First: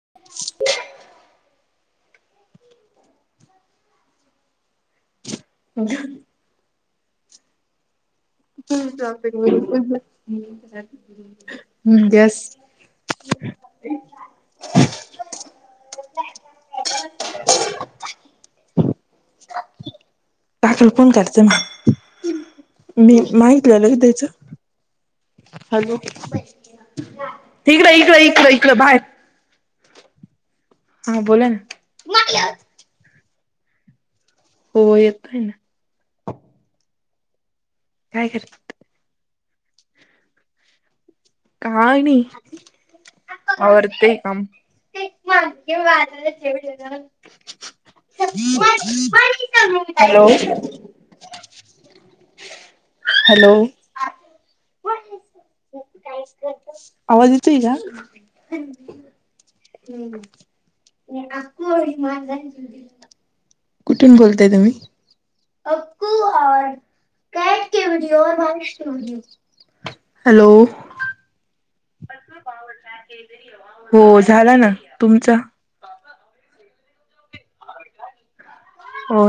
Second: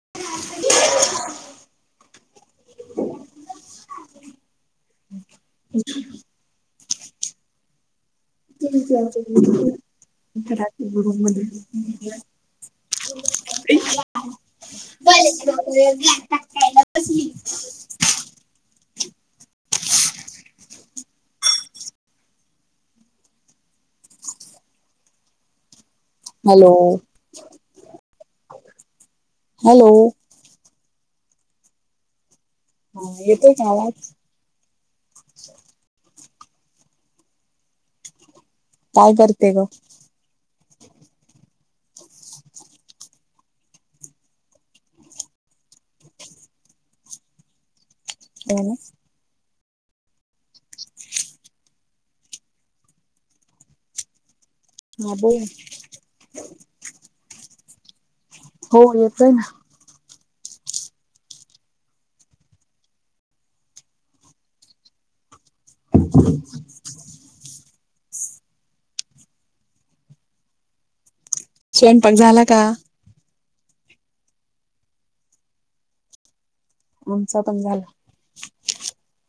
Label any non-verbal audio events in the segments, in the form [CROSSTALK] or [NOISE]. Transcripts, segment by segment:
[INAUDIBLE] ह [UNINTELLIGIBLE] काकाला म [UNINTELLIGIBLE] [UNINTELLIGIBLE] [UNINTELLIGIBLE] मी माहित आलं की त्याच हॅलो [UNINTELLIGIBLE] हॅलो हा बोला ना. हा येतोय का आवाज? हो येतोय ना. काय कर काय करते ग? हा आणि होर ते काम हा हॅलो. हॅलो. ह बोल. आवाज येत इग. हो येत आहे ना. हम्म अ माार कुठून बोलताय तुम्ही? ह्. हॅलो. स्वयंपाक झाला का? हो झाला ना तुमच? आमच पण झालं. हो.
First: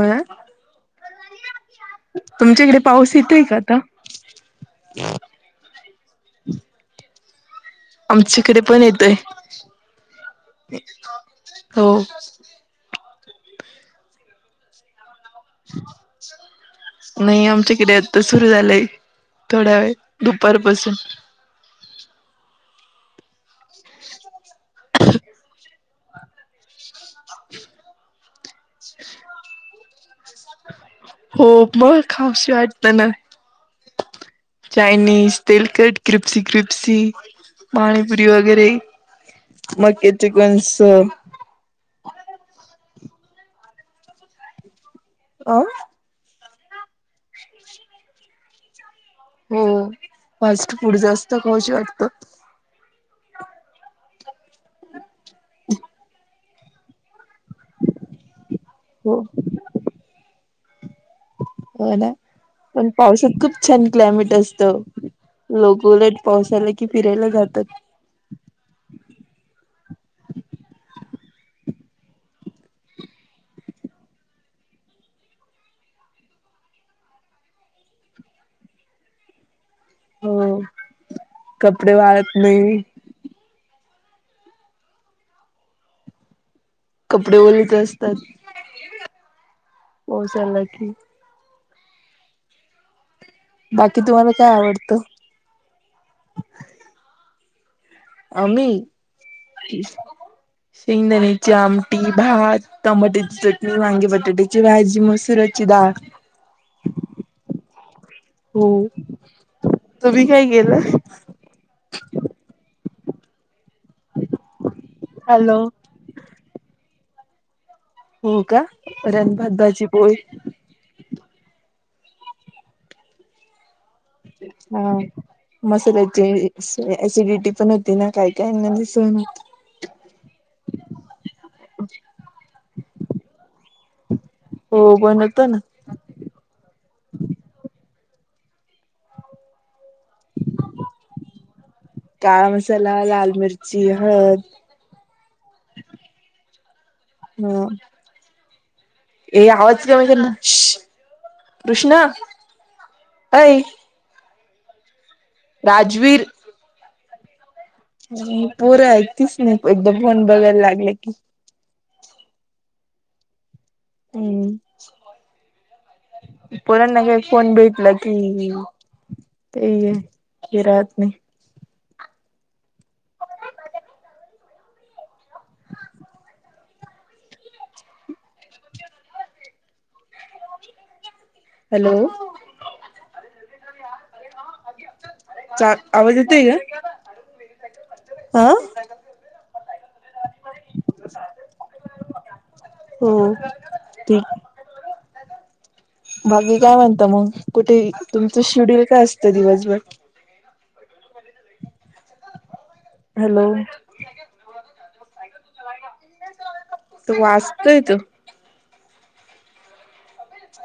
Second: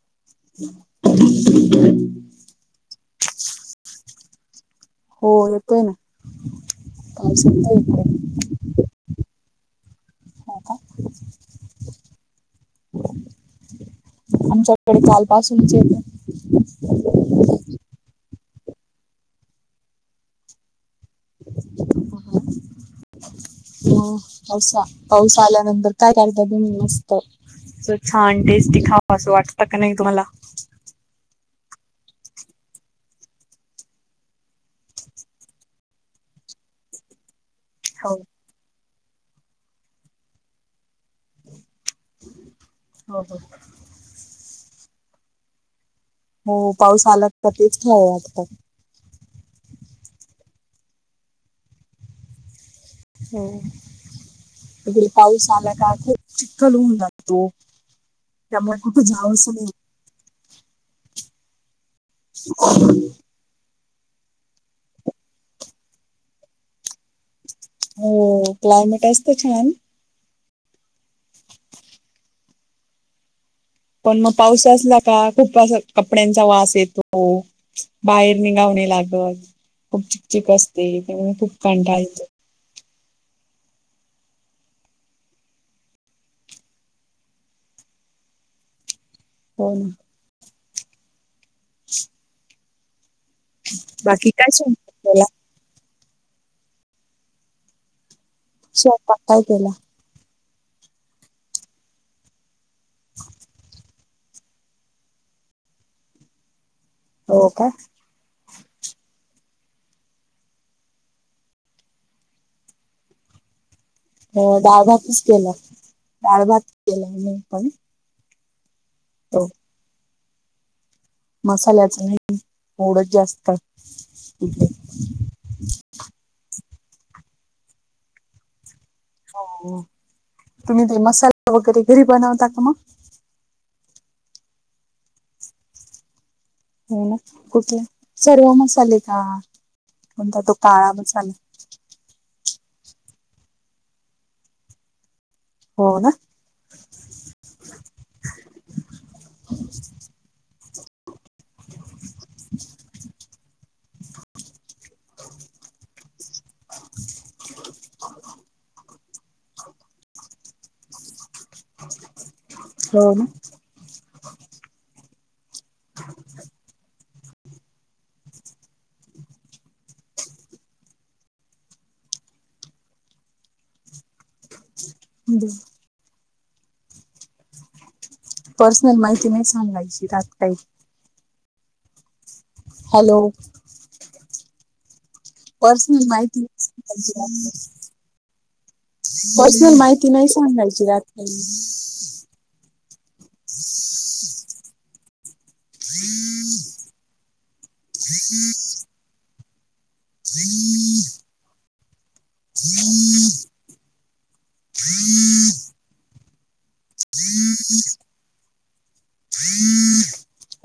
[INAUDIBLE] तुमच्याकडे पाऊस येतोय का आता हो एक आहे ना पास आमच्याकडे पण येतोय हो का? हो. आमच्याकडे कालपासूनच येत. तर सुरू झालंय थोड्या वेळ दुपारपसून हो. पासा पाऊस आल्यानंतर काय करता तुम्ही मस्त छान टेस्टी खा. असं वाटत का नाही तुम्हाला? हो मग खाऊशी वाटत ना. चायनीज तलकट क्रिप्स क्रिप्सी हो पाणीपुरी वगैरे मके चिकंस हो हो. अ. हो पाऊस आलात तर तेच ख आता हो फास्ट फूड जास्त खाच वाटतं. हो त पाऊस आला का खूप चिखल होऊन जात. त त्या्हा कठ हो जावस नाही. हो ना पण पावसतक छान क्लायमेट असत लोक उलट पावसाला कि फिरायला जातात. हो क्लायमेट असत छान. पण मग पाऊस असला का खूप असा कपड्यांचा वास येतो बाहेर निघावणे लागत खूप हो चकचक असते त्यामुळे खूप कपडे कंठायच. वाळत नाही. कपडे ओलत असतात. हो ना. हो ला की बाकी तुम्हाला काय आवडतं. आम्ही स्वयंपाक काय केला शेंगदाणीची आमटी भात टमाट्याची चटणी वांगी बटाट्याची भाजी मसुराची डाळ. हो का? हो तु्ही काय गेलं. अ डाळभातच केला हॅलो डाळभात केला मी पण हो का? वरनतभात, भाजी, पोळी. मसाल्याच नाह वोढच जास्त इकडे हा,, मसाल्याची अॅसिडिटी पण होती ना,, काय काय दिस नऽ हो,, तुम्ही ते मसाला वगैरे घरी बनवता का मग? हो, बनवतो ना. हो ना,, कुठे? सर्व मसाले का,, म्हणता तो काळा मसाला,, काळा मसाला, लाल मिरची,, हळद, हो ना,, ह, ए, आवाज कर ना,,, कृष्णा,, अई ऽ राजवीर,, स, पर ऐकतीच नाही एकदा फोन बघायला लागले की हो हम् परांना का फोन भेटला की ते,, आहे राात नेऽ बर, पर्सनल माहिती नाही सांगायची त्याात काई,, हॅलो,, हॅलो,, स पर्सनल माहिती सांगायची नाहीऽ हा पसुन माहिती नाही सांगायची रात काइऽ हो,, तेऽ बाकी काय म्हणत मग? कुठे, तुमचं शेड्यूल काय असतं दिवसभर? हम्म, हॅलो, तू वाचतोय तो,,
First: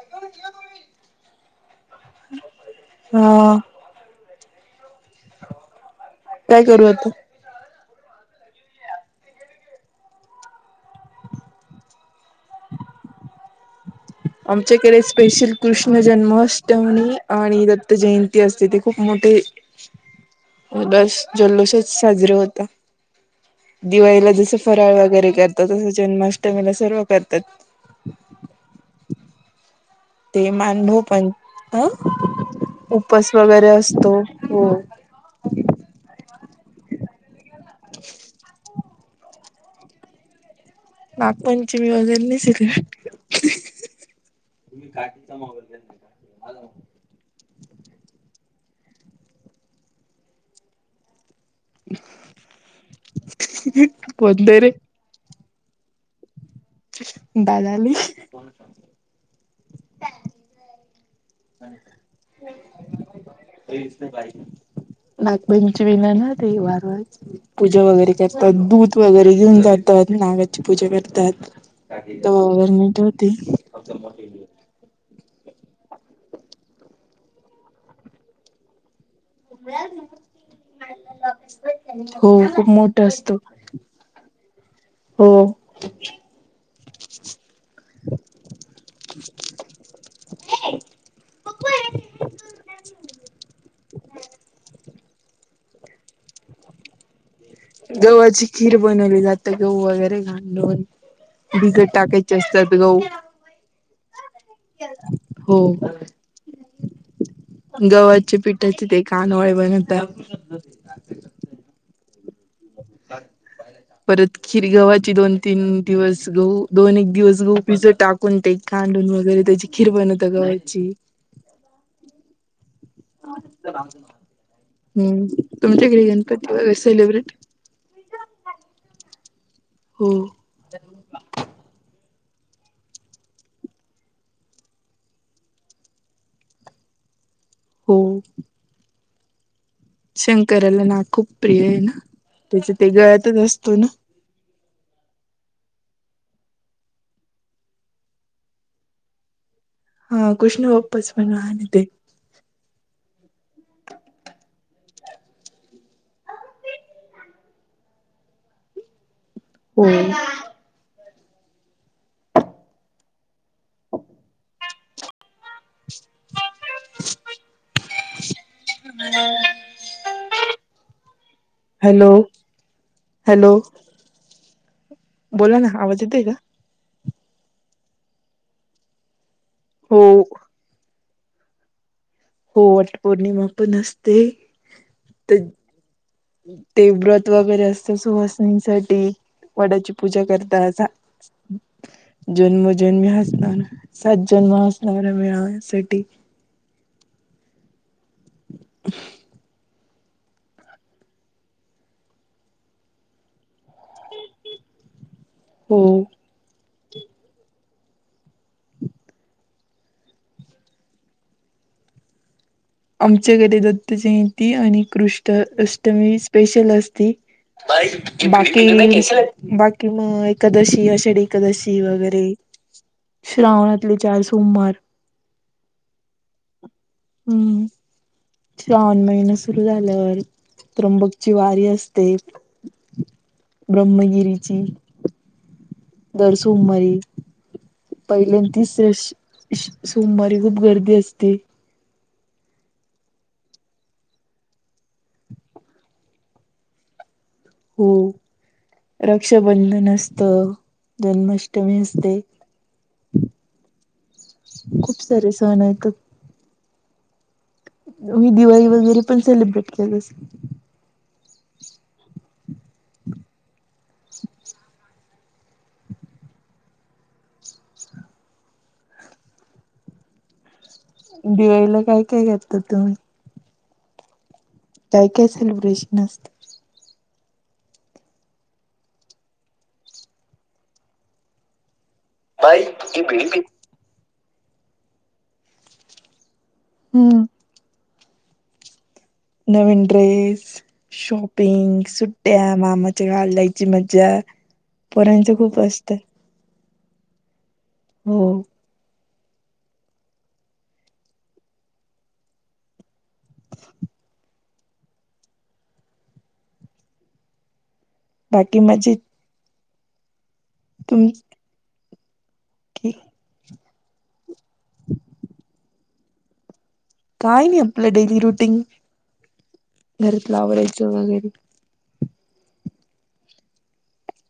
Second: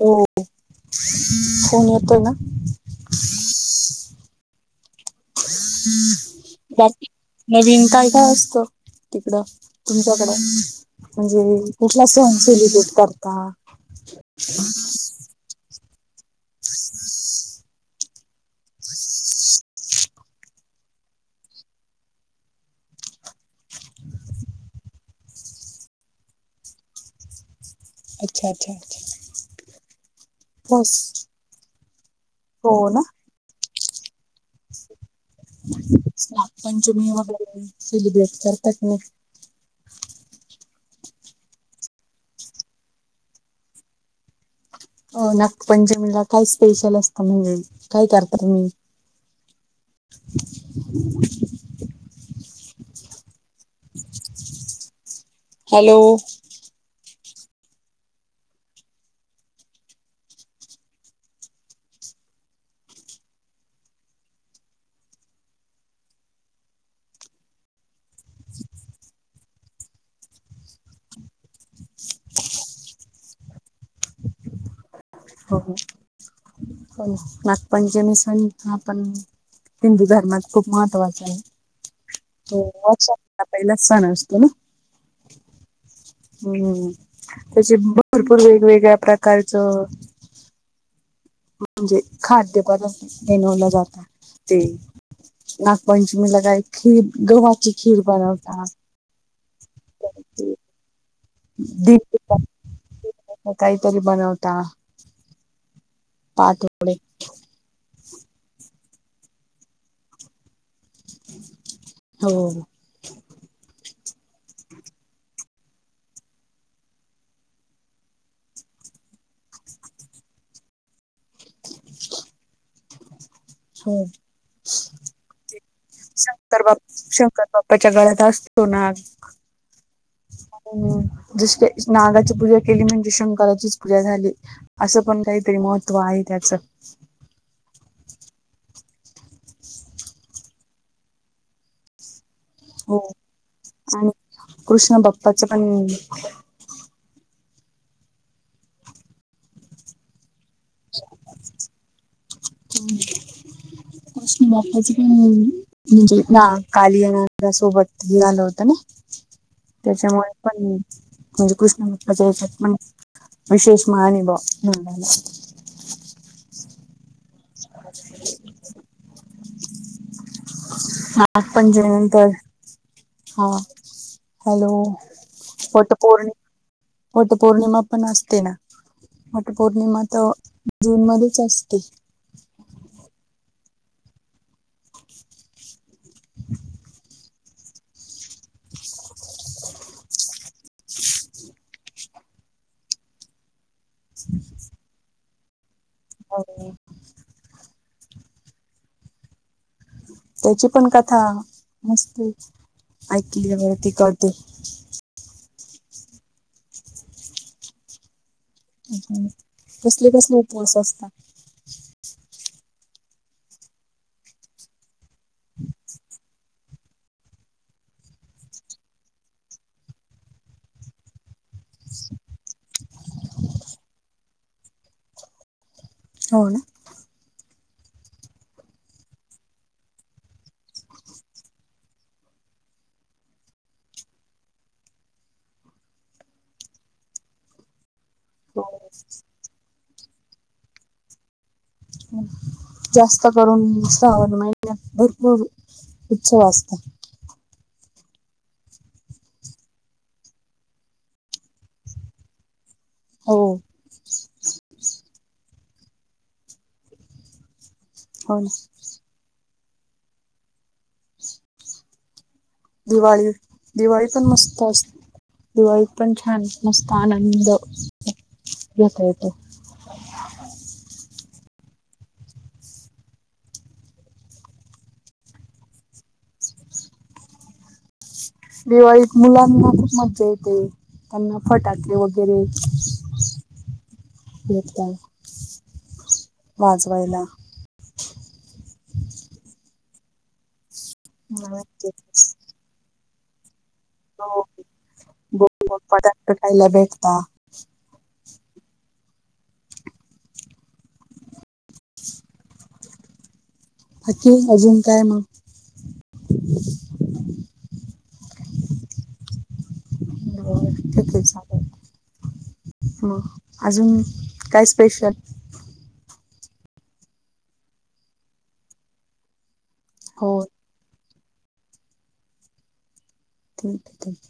हो नािं तुमही,, फोन येतोय ना, हं,, म, बाकी नवीन काय काय असत? तिकडं,, तुमच्याकडं, म्हणजे,, कुठला सण सेलिब्रेट करता? आमचेकडे स्पेशल कृष्ण जन्माष्टमी,, आणिऽ जयंती असते,, ते खूप मोठेऽ बस जल्लोषच साजरे होतेऽ दिवाळीला जसं फराळ वगैरे करतात तसं, जन्माष्टमीला सर्व करतात. अच्छा, अच्छा, अ्छा, ते मानभोव पण,,, अं, हो ना उपास वगैरे असतो,,, हो,, नाग पंचमी वगैरे, सेलिब्रेट करतात नाही? नागपंचमी वजल नाही सिऽ अ, नागपंचमीला काय स्पेशल असतं? म्हणजे काय करता हीऽ ह बंदरे. हॅलो, दादालीऽ काच पायऽ नाग पंचमी ला ना ते वारुळाचंऽ पूजा वगैरे करतात,, दूध वगैरे घऊन जातात,, नागाची पूजा करतात,, तर मिटवते. हो हो. नागपंचमी सण आपण हिंदू धर्मात खूप महत्त्वाचा आहे. हो खूप मोठा असतो त पहिलाच सण असतो ना? हो. हम्म. त्याची भरपूर वेगवेगळ्या प्रकारचं म्हणजे खाद्य पदार्थ बनवला जातो ते नागपंचमीला काय खीर? गव्हाची खीर गव्हाची बनवतात. खीर बनवली जा ते गहू वगैरे घालून बिगट दीप टाकायचे असतात गहू काहीतरी बनवता? हो. पारथी गव्हाचे पिठाचे ते कानवळे बनवतात. हो. परत खीर गव्हाची दोन, तीन दिवस गहू दोन, एक दिवस गहू भिजत टाकून ट कांडून वगैरे त्याची खीर बनवता गव्याची? हो. हम्म. तुमच्याकडे गणपती वैरे सेलिब्रेट त्याच्या गळ्यात असतो नाग हम्म. हम्म. जस नागाची पूजा केली म्हणजे शंकराचीच पूजा झाली असं पण काहीतरी महत्त्व आहे त्याचं. हो. शंकराला ना खूप प्रिय आहे ना त्याच्या ते हो गळ्यातच असतो ना? आणि कृष्ण बाप्पाचं पण हा. कृष्ण उपस पण आण तेे. कृष्ण बापपाज पण म्हणजे ना कालिया नागा सोबत हे आलं होत ना हो त्याच्यामुळे पण म्हणजे कृष्ण म पज च पण विशेष मान आहे बुवा [INAUDIBLE] [INAUDIBLE] हम्म. [INAUDIBLE] नागपंचमी नंतर हा. हॅलो हॅलो बोला ना आवाज येतोय का वटपोर्णि वटपौर्णिमा पण असते ना. हो वटपौर्णिमा तर जून मध्येच असते. हो. वटपौर्णिमा पण असते. तर ते व्रत त वगैरे असत सुवासिनी साठी वडाची पूजा करता जन्मोजन्मी हाच नवं सात जन्म असणारा मिळावा ह्यासाठी ओर नी [INAUDIBLE] त्याची पण कथा मस्त, ऐकली होती कधी हो. हम्म. कसले कसले उपवास असता? आमच्याकडे दत्त जयंती आणि कृष्ण अष्टमी स्पेशल असती बाकी म्हणजे बाकी मग एकादशी आषाढी एकादशी वगैरे श्रावणातले चार सोमार. हो ना. हम्म श्रावण महिना सुरू झाल्यावर त्र्यंबकची वारी असते ब्रह्मगिरीची दर सोमारी पहिल्या अनं तिस वेश श स सोमवारी खूप गर्दी असते जास्त करून श्रावण महिण्यात भरपूर उत्सव असता हो रक्षाबंधन असत जन्माष्टमी असते हो खूप सारे सण आहेतं तुम्ही हो ना दिवाळी वगैरे पण सेलिब्रेट केलीस दिवाळी दिवाळी पण मस्त असते दिवाळीत पण छान मस्त आनंद घेता येतोय दिवाळीला काय काय घेतात तुम्ही काय काय सेलिब्रेशन असत दिवाळीत मुलांना खूप मज्जा येते त्यांना फटाके ओढ [UNINTELLIGIBLE] वाजवायला हम्म नवीन ड्रेस शॉपिंग सुट्या मामाच्या गावाला जायची मज्जा पोरांचं खूप असतं कठायला भेटता हो [INAUDIBLE] [INAUDIBLE] आखीणं अजून काय मग बाकी मजेत हो तुम ठीक चालेलं मं अजून काय स्पेशल काय नाही आपलं डेली रुटीन हो घरातलं आवरायचं वगैरे ठीक ठीक